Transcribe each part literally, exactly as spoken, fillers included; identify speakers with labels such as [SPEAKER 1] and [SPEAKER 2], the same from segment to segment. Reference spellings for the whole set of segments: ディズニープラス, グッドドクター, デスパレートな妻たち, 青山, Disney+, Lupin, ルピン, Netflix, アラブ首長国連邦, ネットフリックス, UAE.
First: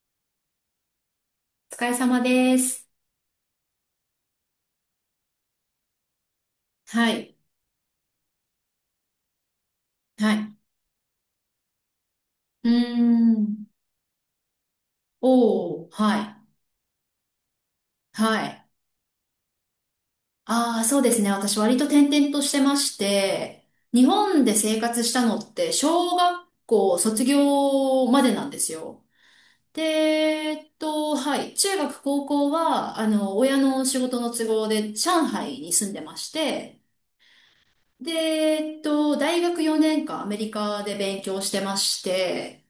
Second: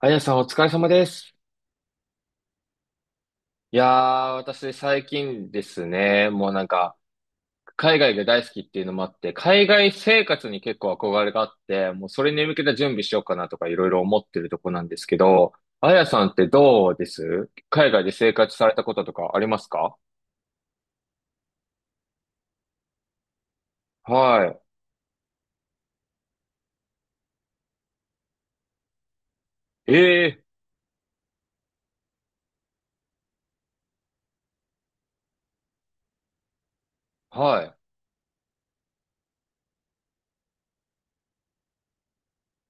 [SPEAKER 1] あやさんお疲れ様です。
[SPEAKER 2] お疲れ様です。
[SPEAKER 1] いやー、私最近ですね、もうなんか、
[SPEAKER 2] はい。
[SPEAKER 1] 海外が大好きっていうのもあって、海外生
[SPEAKER 2] は
[SPEAKER 1] 活
[SPEAKER 2] い。
[SPEAKER 1] に結構憧れがあって、もうそれに向け
[SPEAKER 2] うー
[SPEAKER 1] た準備しようかなとか
[SPEAKER 2] ん。
[SPEAKER 1] いろいろ思ってるとこなんですけど、
[SPEAKER 2] おー。
[SPEAKER 1] あや
[SPEAKER 2] は
[SPEAKER 1] さんっ
[SPEAKER 2] い。
[SPEAKER 1] てどうです、海外で生
[SPEAKER 2] は
[SPEAKER 1] 活さ
[SPEAKER 2] い。
[SPEAKER 1] れたこととかありますか？
[SPEAKER 2] ああ、そうですね。私割と転々としてまして、日本で
[SPEAKER 1] は
[SPEAKER 2] 生活したのって小学校卒業までなんですよ。で、
[SPEAKER 1] い。え
[SPEAKER 2] えっと、はい。中学、高校は、あの、親の仕事の都合で上海に住んでまして、
[SPEAKER 1] ー、はい、
[SPEAKER 2] で、えっと、大学よねんかんアメリカで勉強してまして、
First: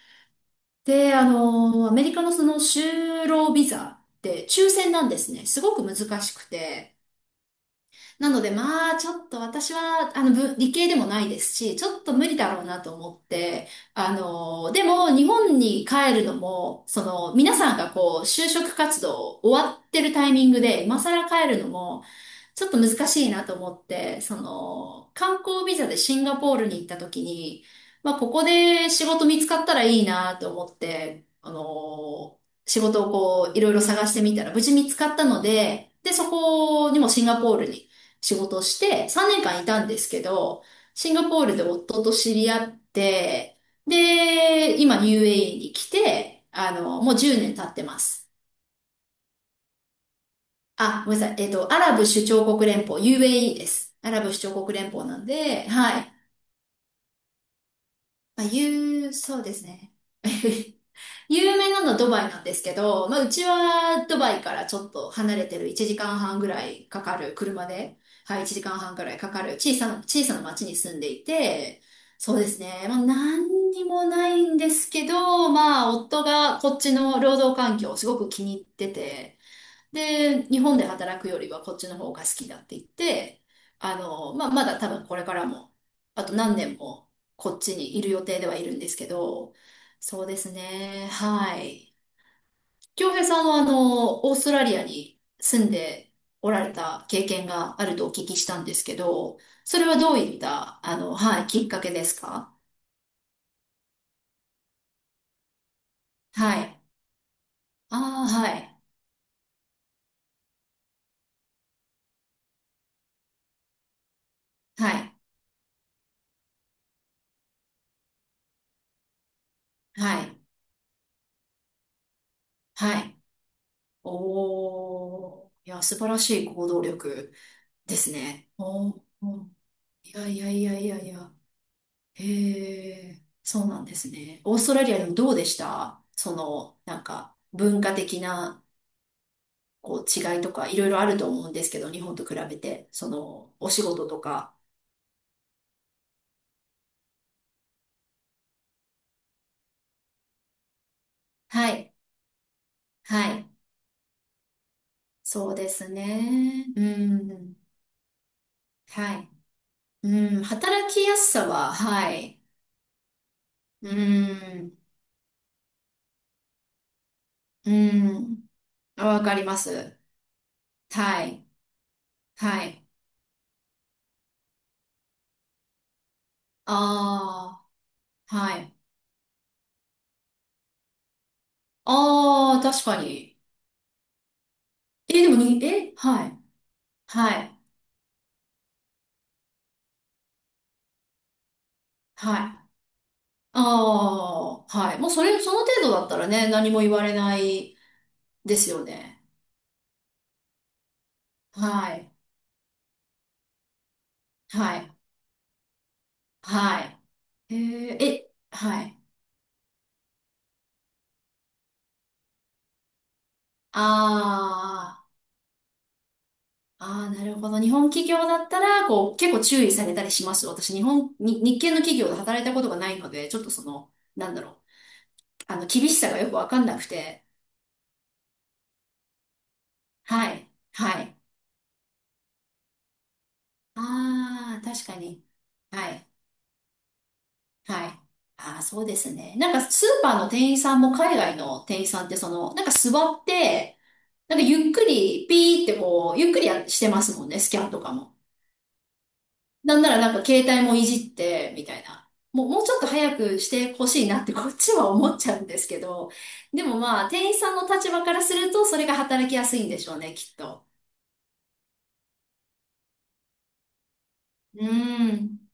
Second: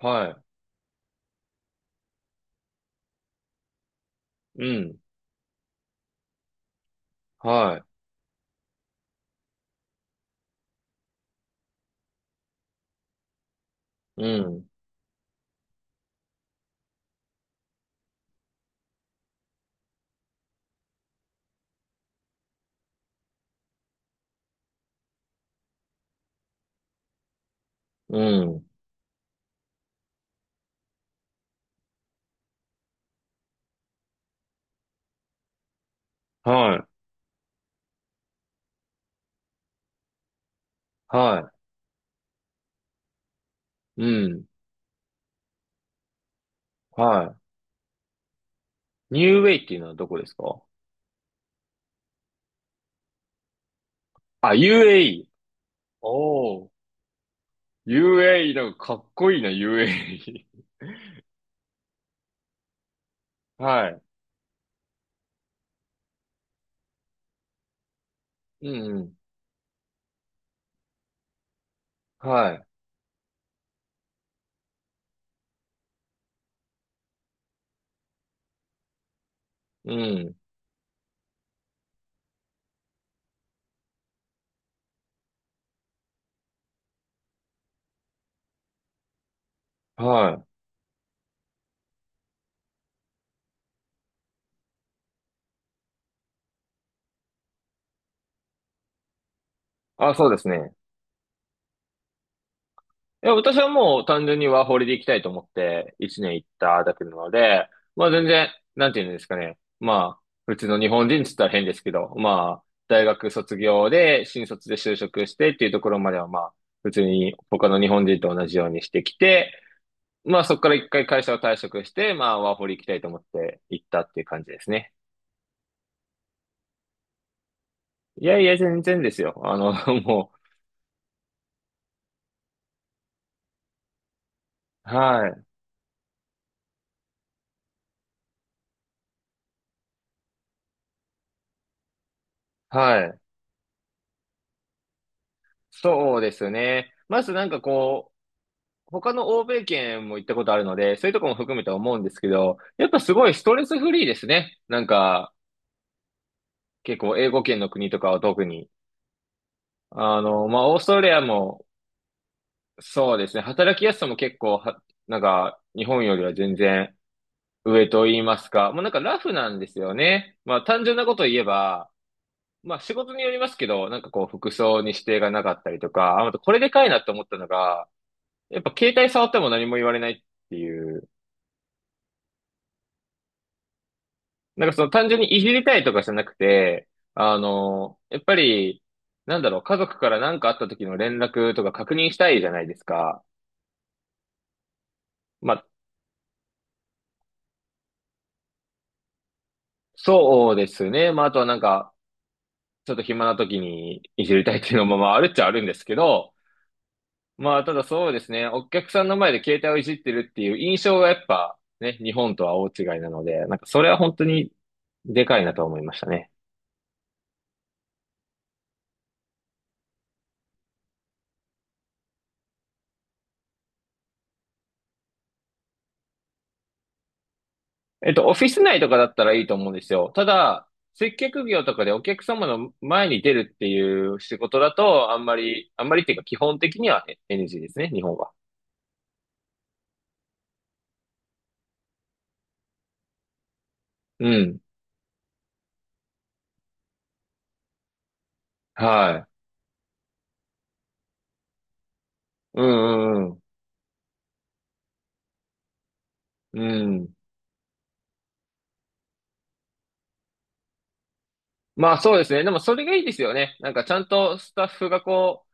[SPEAKER 1] は
[SPEAKER 2] で、あの、アメリカのその就労ビザって
[SPEAKER 1] い、う
[SPEAKER 2] 抽選
[SPEAKER 1] ん、
[SPEAKER 2] なんですね。すごく難しくて。
[SPEAKER 1] は
[SPEAKER 2] なので、まあ、ちょっと私は、あの、ぶ理系でもないですし、ちょっと無理だろうなと思って、あ
[SPEAKER 1] い、うん、
[SPEAKER 2] の、でも、日本に帰るのも、その、皆さんがこう、就職活動終わってるタイミングで、今更帰るのも、ちょっと難しいなと思って、その、観光ビザでシンガポールに行った時に、ま
[SPEAKER 1] う
[SPEAKER 2] あ、ここ
[SPEAKER 1] ん、
[SPEAKER 2] で仕事見つかったらいいなと思って、あの、仕事をこう、いろいろ探してみたら、無事見つかったので、で、そ
[SPEAKER 1] はい、
[SPEAKER 2] こにもシンガポールに仕事をしてさんねんかんいたんですけど、シンガポー
[SPEAKER 1] は
[SPEAKER 2] ルで夫と知り合って、
[SPEAKER 1] い、うん、
[SPEAKER 2] で、今 ユーエーイー に来て、あの、もう
[SPEAKER 1] はい。
[SPEAKER 2] じゅうねん経ってます。
[SPEAKER 1] ニューウェイっていうのはどこですか？
[SPEAKER 2] あ、ごめんなさい。えっと、アラブ首長国連邦、ユーエーイー です。アラブ首
[SPEAKER 1] あ、
[SPEAKER 2] 長国連邦なん
[SPEAKER 1] ユーエーイー。
[SPEAKER 2] で、はい。
[SPEAKER 1] お、
[SPEAKER 2] まあ、
[SPEAKER 1] ユーエーイー、なんかかっ
[SPEAKER 2] 言う、
[SPEAKER 1] こ
[SPEAKER 2] そ
[SPEAKER 1] いい
[SPEAKER 2] う
[SPEAKER 1] な、
[SPEAKER 2] ですね。
[SPEAKER 1] ユーエーイー。
[SPEAKER 2] 有名なのはドバイなんですけど、まあ、うち
[SPEAKER 1] はい。
[SPEAKER 2] はドバイからちょっと離れてるいちじかんはんぐらいかかる車で、はい、1
[SPEAKER 1] う
[SPEAKER 2] 時間半
[SPEAKER 1] んう
[SPEAKER 2] ぐらい
[SPEAKER 1] ん。
[SPEAKER 2] かかる小さな、小さな町に住んでいて、そうで
[SPEAKER 1] は
[SPEAKER 2] す
[SPEAKER 1] い。
[SPEAKER 2] ね、まあ、何にもないんですけど、まあ、夫がこっちの労働環境をすごく気に入ってて、
[SPEAKER 1] うん。
[SPEAKER 2] で、日本で働くよりはこっちの方が好きだって言って、あの、まあ、まだ多分これからも、あと何年もこっちにいる予定ではいるんですけど、そう
[SPEAKER 1] は
[SPEAKER 2] です
[SPEAKER 1] い。
[SPEAKER 2] ね。はい。京平さんはあの、オーストラリアに住んでおられた経験があるとお聞きしたんですけど、それは
[SPEAKER 1] あ、
[SPEAKER 2] どう
[SPEAKER 1] そう
[SPEAKER 2] い
[SPEAKER 1] で
[SPEAKER 2] っ
[SPEAKER 1] すね。
[SPEAKER 2] た、あの、はい、きっかけですか？
[SPEAKER 1] いや、私はもう単純にワーホリで行きたいと思っていちねん行っ
[SPEAKER 2] はい。
[SPEAKER 1] ただけなので、
[SPEAKER 2] あ
[SPEAKER 1] まあ全
[SPEAKER 2] あ、
[SPEAKER 1] 然、
[SPEAKER 2] はい。
[SPEAKER 1] なんていうんですかね。まあ、普通の日本人って言ったら変ですけど、まあ、大学卒業で、新卒で
[SPEAKER 2] は
[SPEAKER 1] 就
[SPEAKER 2] い。
[SPEAKER 1] 職してっていうところまではまあ、普通に他の日本人と同じようにしてきて、
[SPEAKER 2] はい。
[SPEAKER 1] まあそこから一回会社を退職して、まあワーホリ行きたい
[SPEAKER 2] は
[SPEAKER 1] と思
[SPEAKER 2] い。
[SPEAKER 1] って行ったっていう感じですね。
[SPEAKER 2] おー。いや、素晴らしい行動力です
[SPEAKER 1] いやい
[SPEAKER 2] ね。
[SPEAKER 1] や、全
[SPEAKER 2] お
[SPEAKER 1] 然
[SPEAKER 2] ー
[SPEAKER 1] です
[SPEAKER 2] お
[SPEAKER 1] よ。
[SPEAKER 2] ー、
[SPEAKER 1] あの、
[SPEAKER 2] いや
[SPEAKER 1] も
[SPEAKER 2] いやいやいやいや。へえ、そうなんですね。オーストラ
[SPEAKER 1] う、
[SPEAKER 2] リアでも
[SPEAKER 1] は
[SPEAKER 2] どう
[SPEAKER 1] い、
[SPEAKER 2] でしたその、なんか、文化的な、こう、違いとか、いろいろあると思うんですけど、日本と比べて、
[SPEAKER 1] は
[SPEAKER 2] そ
[SPEAKER 1] い。
[SPEAKER 2] の、お仕事とか。
[SPEAKER 1] そうですね。まずなんかこう、他の欧米圏も行ったことあるので、そういうとこも含め
[SPEAKER 2] は
[SPEAKER 1] て思
[SPEAKER 2] い、
[SPEAKER 1] うんですけど、やっぱすごい
[SPEAKER 2] は
[SPEAKER 1] ス
[SPEAKER 2] い。
[SPEAKER 1] トレスフリーですね。なんか、
[SPEAKER 2] そうですね。う
[SPEAKER 1] 結構英語
[SPEAKER 2] ん、
[SPEAKER 1] 圏の国とかは特に。
[SPEAKER 2] はい。
[SPEAKER 1] あ
[SPEAKER 2] うん、
[SPEAKER 1] の、まあ、オース
[SPEAKER 2] 働
[SPEAKER 1] トラ
[SPEAKER 2] き
[SPEAKER 1] リ
[SPEAKER 2] や
[SPEAKER 1] ア
[SPEAKER 2] すさ
[SPEAKER 1] も、
[SPEAKER 2] は、はい。
[SPEAKER 1] そうですね。働き
[SPEAKER 2] う
[SPEAKER 1] やすさも結構
[SPEAKER 2] ん、
[SPEAKER 1] は、なんか、日本よりは全然
[SPEAKER 2] う
[SPEAKER 1] 上と言いま
[SPEAKER 2] ん、
[SPEAKER 1] すか。もうなんかラ
[SPEAKER 2] わ
[SPEAKER 1] フ
[SPEAKER 2] かり
[SPEAKER 1] な
[SPEAKER 2] ま
[SPEAKER 1] んですよ
[SPEAKER 2] す。
[SPEAKER 1] ね。まあ、単純なこ
[SPEAKER 2] は
[SPEAKER 1] とを言え
[SPEAKER 2] い、
[SPEAKER 1] ば、
[SPEAKER 2] は
[SPEAKER 1] まあ
[SPEAKER 2] い。
[SPEAKER 1] 仕事によりますけど、なんかこう服装に指定がなかったりとか、あ、あとこれでかいなと思ったの
[SPEAKER 2] あ
[SPEAKER 1] が、
[SPEAKER 2] あ、は
[SPEAKER 1] やっぱ
[SPEAKER 2] い。
[SPEAKER 1] 携帯触っても何も言われないっていう、
[SPEAKER 2] ああ、確かに。
[SPEAKER 1] なんかその単純
[SPEAKER 2] え、で
[SPEAKER 1] に
[SPEAKER 2] も
[SPEAKER 1] いじり
[SPEAKER 2] に、
[SPEAKER 1] たいと
[SPEAKER 2] え、
[SPEAKER 1] かじゃな
[SPEAKER 2] は
[SPEAKER 1] く
[SPEAKER 2] い、
[SPEAKER 1] て、
[SPEAKER 2] は
[SPEAKER 1] あ
[SPEAKER 2] い、
[SPEAKER 1] の、やっぱり、なんだろう、家族から何かあった時の連絡とか確認したいじ
[SPEAKER 2] は
[SPEAKER 1] ゃない
[SPEAKER 2] い。
[SPEAKER 1] ですか。
[SPEAKER 2] ああ、はい。もうそれ、
[SPEAKER 1] ま
[SPEAKER 2] その
[SPEAKER 1] あ、
[SPEAKER 2] 程度だったらね、何も言われないですよね。
[SPEAKER 1] そうですね。まあ、あとはなんか、
[SPEAKER 2] はい、
[SPEAKER 1] ちょっと暇な時にいじりたいっていう
[SPEAKER 2] は
[SPEAKER 1] の
[SPEAKER 2] い、
[SPEAKER 1] もまああるっちゃあるんですけど、
[SPEAKER 2] はい。え
[SPEAKER 1] まあ、ただ
[SPEAKER 2] ー
[SPEAKER 1] そうです
[SPEAKER 2] え、
[SPEAKER 1] ね。お
[SPEAKER 2] は
[SPEAKER 1] 客
[SPEAKER 2] い。
[SPEAKER 1] さんの前で携帯をいじってるっていう印象がやっぱね、日本とは大違いなので、なんかそ
[SPEAKER 2] あ
[SPEAKER 1] れは本当にでかいなと思いましたね。
[SPEAKER 2] あ、ああ、なるほど。日本企業だったら、こう、結構注意されたりします私、日本、に、日系の企業で働いたことがないので、ちょっとその、なんだろう。あの、厳しさがよくわかんなくて。
[SPEAKER 1] えっと、オフィス内とかだったらいいと思うんですよ。た
[SPEAKER 2] はい、
[SPEAKER 1] だ、
[SPEAKER 2] は
[SPEAKER 1] 接
[SPEAKER 2] い。
[SPEAKER 1] 客業とかでお客様の前に出るっていう仕事
[SPEAKER 2] ああ、
[SPEAKER 1] だ
[SPEAKER 2] 確か
[SPEAKER 1] と、あん
[SPEAKER 2] に。
[SPEAKER 1] まり、あん
[SPEAKER 2] は
[SPEAKER 1] まりっ
[SPEAKER 2] い。
[SPEAKER 1] ていうか基本的には エヌジー です
[SPEAKER 2] は
[SPEAKER 1] ね、
[SPEAKER 2] い。
[SPEAKER 1] 日本は。
[SPEAKER 2] ああ、そうですね。なんかスーパーの店員さんも海外の店員さんってその、なんか座って、
[SPEAKER 1] う
[SPEAKER 2] なんか
[SPEAKER 1] ん。
[SPEAKER 2] ゆっくりピーってこう、ゆっくりやしてますもんね、スキャンとかも。
[SPEAKER 1] はい。
[SPEAKER 2] なんならなんか携帯もいじって、みたいな。もう、も
[SPEAKER 1] う
[SPEAKER 2] うちょっと早
[SPEAKER 1] んう
[SPEAKER 2] く
[SPEAKER 1] ん
[SPEAKER 2] してほしいなってこっちは思っちゃうんですけど、
[SPEAKER 1] う
[SPEAKER 2] でも
[SPEAKER 1] ん。う
[SPEAKER 2] ま
[SPEAKER 1] ん。
[SPEAKER 2] あ、店員さんの立場からするとそれが働きやすいんでしょうね、きっと。
[SPEAKER 1] まあそうですね。でもそれがいいですよね。なんかちゃんとス
[SPEAKER 2] う
[SPEAKER 1] タッフが
[SPEAKER 2] ん、
[SPEAKER 1] こう、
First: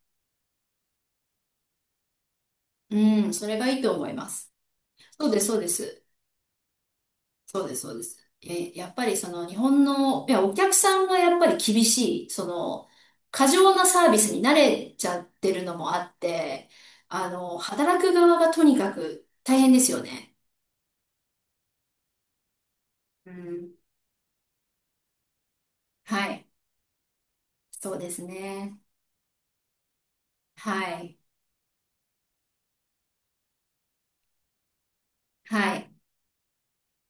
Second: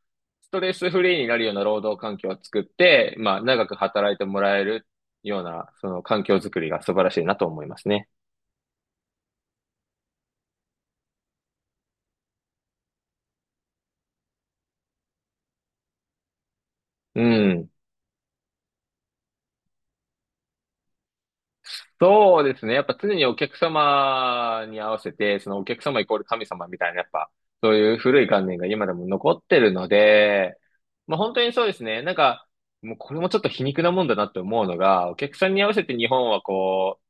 [SPEAKER 1] ストレスフリーになるような労働環境を作っ
[SPEAKER 2] う
[SPEAKER 1] て、
[SPEAKER 2] ん、
[SPEAKER 1] まあ
[SPEAKER 2] それ
[SPEAKER 1] 長
[SPEAKER 2] が
[SPEAKER 1] く
[SPEAKER 2] いいと思
[SPEAKER 1] 働
[SPEAKER 2] い
[SPEAKER 1] いて
[SPEAKER 2] ま
[SPEAKER 1] も
[SPEAKER 2] す。
[SPEAKER 1] らえる
[SPEAKER 2] そうで
[SPEAKER 1] よう
[SPEAKER 2] す、そうで
[SPEAKER 1] な、その
[SPEAKER 2] す。
[SPEAKER 1] 環境づくりが素晴らしいなと思
[SPEAKER 2] そ
[SPEAKER 1] い
[SPEAKER 2] うで
[SPEAKER 1] ま
[SPEAKER 2] す、
[SPEAKER 1] す
[SPEAKER 2] そうで
[SPEAKER 1] ね。
[SPEAKER 2] す。え、やっぱりその日本の、いや、お客さんがやっぱり厳しい、その、過剰なサービスに慣れちゃってるのもあって、
[SPEAKER 1] う
[SPEAKER 2] あの、
[SPEAKER 1] ん。
[SPEAKER 2] 働く側がとにかく大変ですよね。
[SPEAKER 1] そうですね。やっぱ常に
[SPEAKER 2] う
[SPEAKER 1] お客
[SPEAKER 2] ん。
[SPEAKER 1] 様に合わせて、そのお客様イコール
[SPEAKER 2] は
[SPEAKER 1] 神
[SPEAKER 2] い。
[SPEAKER 1] 様みたいな、やっぱ、そう
[SPEAKER 2] そ
[SPEAKER 1] いう
[SPEAKER 2] うで
[SPEAKER 1] 古
[SPEAKER 2] す
[SPEAKER 1] い観念が
[SPEAKER 2] ね。
[SPEAKER 1] 今でも残ってるので、
[SPEAKER 2] は
[SPEAKER 1] まあ
[SPEAKER 2] い。
[SPEAKER 1] 本当にそうですね。なんか、もうこれもちょっと皮肉なもんだなって思うのが、お客さんに合わ
[SPEAKER 2] は
[SPEAKER 1] せ
[SPEAKER 2] い。
[SPEAKER 1] て日本はこ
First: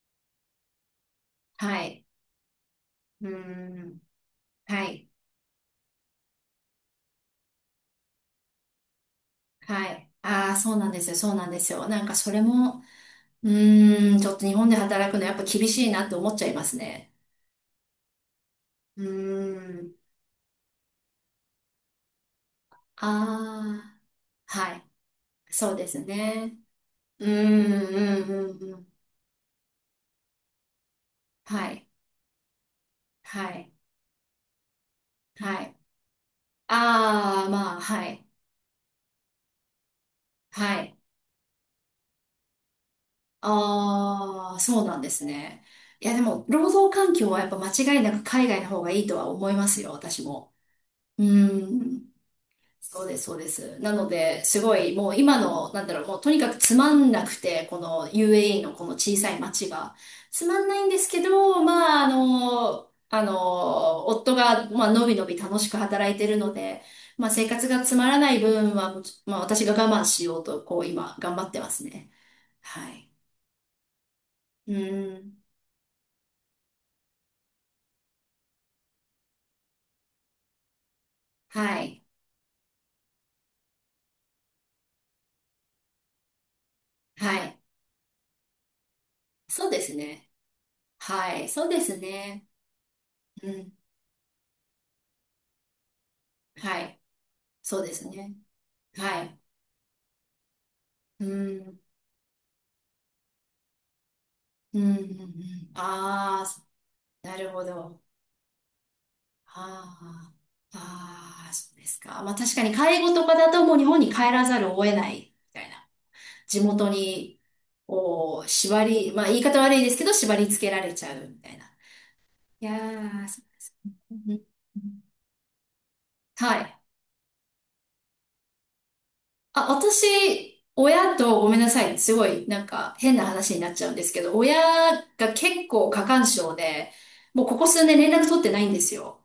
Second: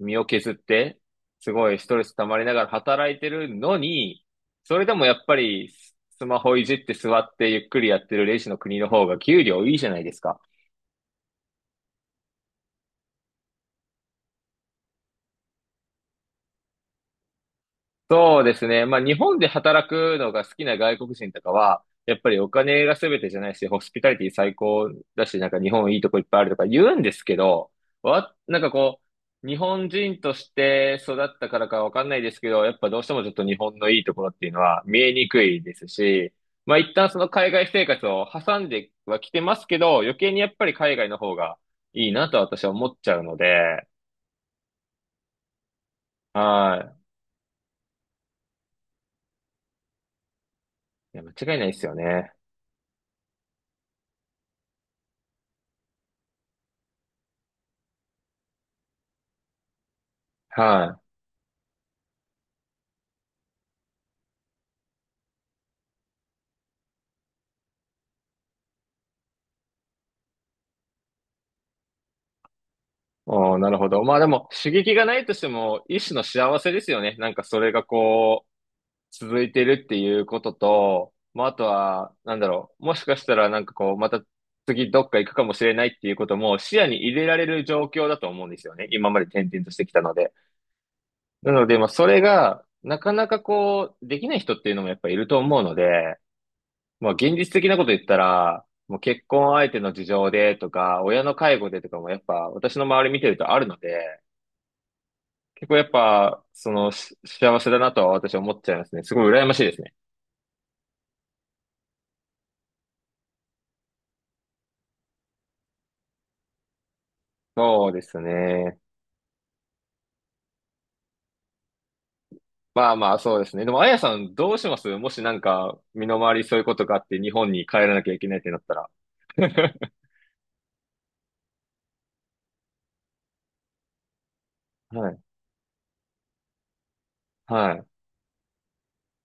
[SPEAKER 1] う、身を削って、すごい
[SPEAKER 2] は
[SPEAKER 1] ストレ
[SPEAKER 2] い。
[SPEAKER 1] ス溜まりながら働いて
[SPEAKER 2] う
[SPEAKER 1] るの
[SPEAKER 2] ん。
[SPEAKER 1] に、そ
[SPEAKER 2] は
[SPEAKER 1] れでも
[SPEAKER 2] い。
[SPEAKER 1] やっぱりスマホいじって座ってゆっくりやってるレジの国の方が給料いいじゃ
[SPEAKER 2] は
[SPEAKER 1] ない
[SPEAKER 2] い。
[SPEAKER 1] ですか。
[SPEAKER 2] ああ、そうなんですよ。そうなんですよ。なんかそれも、うーん、ちょっと日本で働くのやっぱ厳しいなって思っちゃいますね。
[SPEAKER 1] そうですね。まあ、
[SPEAKER 2] う
[SPEAKER 1] 日本で
[SPEAKER 2] ー
[SPEAKER 1] 働
[SPEAKER 2] ん。
[SPEAKER 1] くのが好きな外国人とかは、やっぱりお金が全てじゃないし、
[SPEAKER 2] あ
[SPEAKER 1] ホスピ
[SPEAKER 2] あ、
[SPEAKER 1] タリティ最
[SPEAKER 2] は
[SPEAKER 1] 高
[SPEAKER 2] い。
[SPEAKER 1] だし、なんか日
[SPEAKER 2] そうで
[SPEAKER 1] 本いい
[SPEAKER 2] す
[SPEAKER 1] とこいっぱいあると
[SPEAKER 2] ね。
[SPEAKER 1] か言うんです
[SPEAKER 2] うー
[SPEAKER 1] けど、
[SPEAKER 2] ん、うん、
[SPEAKER 1] わ、
[SPEAKER 2] う
[SPEAKER 1] なんか
[SPEAKER 2] ん、うん。
[SPEAKER 1] こう、日本人として育ったか
[SPEAKER 2] は
[SPEAKER 1] らか
[SPEAKER 2] い、
[SPEAKER 1] わかんないですけど、やっぱどうしてもちょっ
[SPEAKER 2] は
[SPEAKER 1] と日
[SPEAKER 2] い、
[SPEAKER 1] 本のいいところっていうのは見えにくい
[SPEAKER 2] は
[SPEAKER 1] で
[SPEAKER 2] い。
[SPEAKER 1] すし、まあ、一旦その
[SPEAKER 2] あ
[SPEAKER 1] 海
[SPEAKER 2] あ、
[SPEAKER 1] 外
[SPEAKER 2] まあ、
[SPEAKER 1] 生活
[SPEAKER 2] は
[SPEAKER 1] を
[SPEAKER 2] い、
[SPEAKER 1] 挟んではきてますけど、余計にやっぱり
[SPEAKER 2] は
[SPEAKER 1] 海
[SPEAKER 2] い。
[SPEAKER 1] 外の方がいいなと私は思っちゃうので、
[SPEAKER 2] ああ、そうなんですね。いや、でも、労
[SPEAKER 1] は
[SPEAKER 2] 働環境はやっぱ間違いなく海外の方がいいとは思いますよ、私も。
[SPEAKER 1] い。いや、
[SPEAKER 2] う
[SPEAKER 1] 間違いな
[SPEAKER 2] ー
[SPEAKER 1] いですよ
[SPEAKER 2] ん。
[SPEAKER 1] ね。
[SPEAKER 2] そうです、そうです。なので、すごい、もう今の、なんだろう、もうとにかくつまんなくて、この ユーエーイー のこの小さい町が。つまんないん
[SPEAKER 1] は
[SPEAKER 2] で
[SPEAKER 1] い。
[SPEAKER 2] すけど、まあ、あの、あの、夫が、まあ、のびのび楽しく働いてるので、まあ、生活がつまらない分は、まあ、私が我慢しようと、こう、今、頑張ってますね。はい。
[SPEAKER 1] おー、なるほど。まあでも、刺
[SPEAKER 2] う
[SPEAKER 1] 激が
[SPEAKER 2] ー
[SPEAKER 1] ないとし
[SPEAKER 2] ん。
[SPEAKER 1] ても、一種の幸せですよね。なんかそれがこう、続いてるっていうことと、まああと
[SPEAKER 2] はい。
[SPEAKER 1] は、なんだろう、もしかしたらなんかこう、また次どっか行くかもしれないっていうことも視野に入れら
[SPEAKER 2] は
[SPEAKER 1] れ
[SPEAKER 2] い。
[SPEAKER 1] る状況だと思うんですよね。今まで転々
[SPEAKER 2] そ
[SPEAKER 1] と
[SPEAKER 2] う
[SPEAKER 1] し
[SPEAKER 2] で
[SPEAKER 1] てき
[SPEAKER 2] す
[SPEAKER 1] たの
[SPEAKER 2] ね。
[SPEAKER 1] で。
[SPEAKER 2] はい。
[SPEAKER 1] な
[SPEAKER 2] そ
[SPEAKER 1] の
[SPEAKER 2] う
[SPEAKER 1] で、
[SPEAKER 2] で
[SPEAKER 1] まあ
[SPEAKER 2] す
[SPEAKER 1] それ
[SPEAKER 2] ね。
[SPEAKER 1] が、なかなか
[SPEAKER 2] うん。
[SPEAKER 1] こう、できない人っていうのもやっぱいると思うので、
[SPEAKER 2] はい。
[SPEAKER 1] まあ現実的な
[SPEAKER 2] そ
[SPEAKER 1] こ
[SPEAKER 2] う
[SPEAKER 1] と
[SPEAKER 2] で
[SPEAKER 1] 言っ
[SPEAKER 2] す
[SPEAKER 1] た
[SPEAKER 2] ね。
[SPEAKER 1] ら、もう結
[SPEAKER 2] はい。
[SPEAKER 1] 婚相手の事情でとか、親
[SPEAKER 2] う
[SPEAKER 1] の介護
[SPEAKER 2] ん。
[SPEAKER 1] でとかもやっぱ私の周り見てるとあるので、
[SPEAKER 2] うんうんう
[SPEAKER 1] 結
[SPEAKER 2] ん。
[SPEAKER 1] 構やっ
[SPEAKER 2] あ
[SPEAKER 1] ぱ、そ
[SPEAKER 2] あ、
[SPEAKER 1] の、し
[SPEAKER 2] なる
[SPEAKER 1] 幸
[SPEAKER 2] ほ
[SPEAKER 1] せだなと
[SPEAKER 2] ど。
[SPEAKER 1] は私は思っちゃいますね。すごい羨ましいですね。
[SPEAKER 2] ああ、ああ、そうですか。まあ確かに介護とかだともう日本に帰らざるを得ないみたいな。地元に、
[SPEAKER 1] そうです
[SPEAKER 2] こう、
[SPEAKER 1] ね。
[SPEAKER 2] 縛り、まあ言い方悪いですけど、縛り付けられちゃうみたいな。いや
[SPEAKER 1] まあまあ、
[SPEAKER 2] ー、
[SPEAKER 1] そう
[SPEAKER 2] そ
[SPEAKER 1] ですね。でも、あや
[SPEAKER 2] う。
[SPEAKER 1] さ
[SPEAKER 2] う
[SPEAKER 1] ん、
[SPEAKER 2] ん
[SPEAKER 1] どうしま
[SPEAKER 2] う
[SPEAKER 1] す、
[SPEAKER 2] ん
[SPEAKER 1] もしなんか、身の回りそうい
[SPEAKER 2] は
[SPEAKER 1] うこ
[SPEAKER 2] い。
[SPEAKER 1] とがあって、日本に帰らなきゃいけないってなったら。
[SPEAKER 2] あ、私、親とごめんなさい。すごい、なんか変な話になっちゃうんですけど、親
[SPEAKER 1] はい。
[SPEAKER 2] が結構過干渉で、もうここ
[SPEAKER 1] は
[SPEAKER 2] 数
[SPEAKER 1] い。
[SPEAKER 2] 年連絡取ってないんですよ。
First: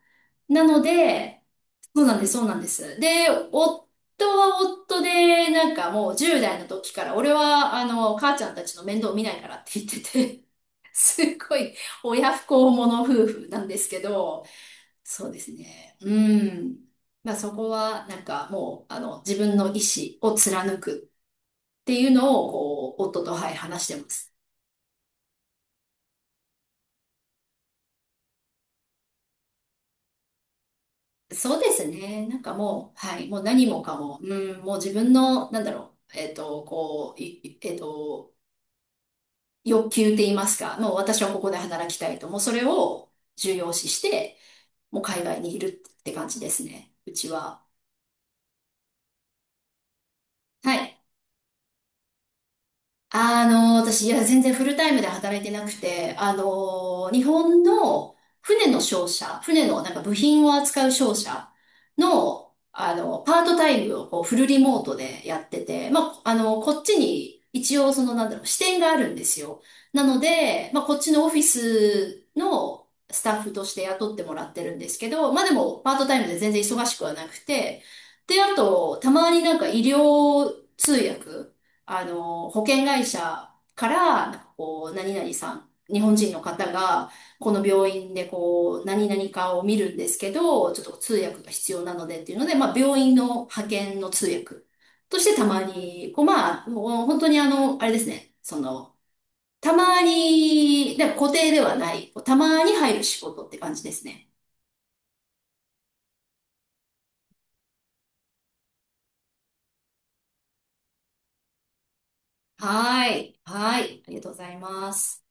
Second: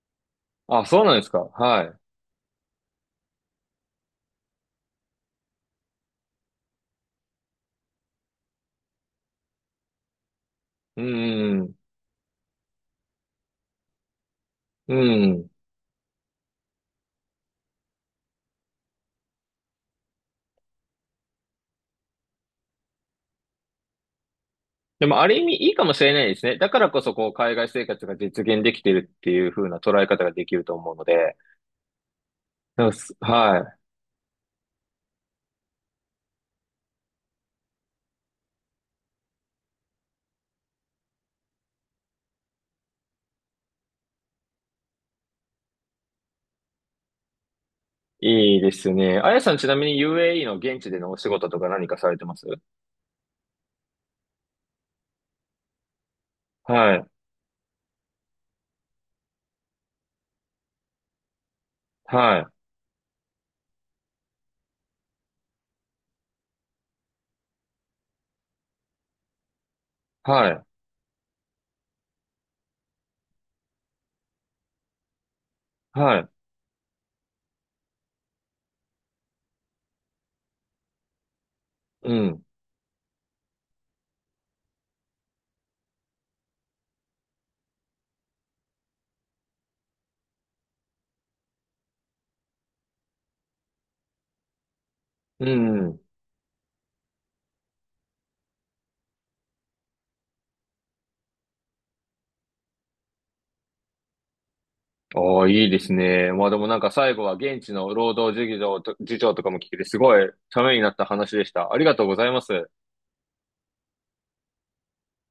[SPEAKER 2] なの
[SPEAKER 1] あ、そうなんですか。
[SPEAKER 2] で、
[SPEAKER 1] は
[SPEAKER 2] そうなんです、そうなんです。で、夫は夫で、なんかもうじゅう代の時から、俺は、あの、母ちゃんたちの面倒見ないからって言ってて、
[SPEAKER 1] い。う
[SPEAKER 2] すっごい
[SPEAKER 1] ん。
[SPEAKER 2] 親不孝者夫婦なんですけど、
[SPEAKER 1] う
[SPEAKER 2] そうで
[SPEAKER 1] ん。
[SPEAKER 2] すね。うん。まあそこは、なんかもう、あの、自分の意思を貫くっていうのを、こう、夫と、はい、話してます。
[SPEAKER 1] でも、ある意味いいかもしれないですね。だからこそ、こう、海外生活が実現できてるっていう風な捉え方ができると思うので。
[SPEAKER 2] そうですね。なんか
[SPEAKER 1] でも
[SPEAKER 2] もう、
[SPEAKER 1] す
[SPEAKER 2] はい、もう何
[SPEAKER 1] は
[SPEAKER 2] もかも、うん、もう自分の、なんだろう、えっと、こう、いいえっと、欲求って言いますか、もう私はここで働きたいと、もうそれを重要視して、もう海外にいるって感じですね、うちは。
[SPEAKER 1] い。いいですね。あやさん、ちなみに ユーエーイー の
[SPEAKER 2] は
[SPEAKER 1] 現地で
[SPEAKER 2] い。
[SPEAKER 1] のお仕事とか何かされてます？
[SPEAKER 2] あの、私、いや、全然フルタイムで働いてなくて、あ
[SPEAKER 1] はい、
[SPEAKER 2] の、日本の船の商社、船のなんか部品を扱う商社
[SPEAKER 1] はい、
[SPEAKER 2] の、あの、パートタイムをこうフルリモートでやってて、まあ、あの、こっちに一応その、なんだろう、支店があるんですよ。なの
[SPEAKER 1] はい、
[SPEAKER 2] で、まあ、こっちのオフィスのスタッフとして雇ってもらってるんですけど、まあ、でも、パートタ
[SPEAKER 1] は
[SPEAKER 2] イム
[SPEAKER 1] い、
[SPEAKER 2] で全然忙しくはなくて、で、あと、たまになんか医療通訳、あ
[SPEAKER 1] うん、
[SPEAKER 2] の、保険会社から、なんかこう、何々さん、日本人の方が、この病院でこう、何々かを見るんですけど、ちょっと通訳が必要なのでっていうので、まあ、病院の派遣の通訳としてた
[SPEAKER 1] う
[SPEAKER 2] ま
[SPEAKER 1] ん。
[SPEAKER 2] に、こう、まあ、もう本当にあの、あれですね、その、たまに、で固定ではない、こうたまに入る仕事って感じですね。
[SPEAKER 1] ああ、いいですね。まあでもなんか最後は現地の労働事情と、事情とかも聞けて、すごいためになった話でした。ありがとうございます。
[SPEAKER 2] はーい。はーい。ありがとうございます。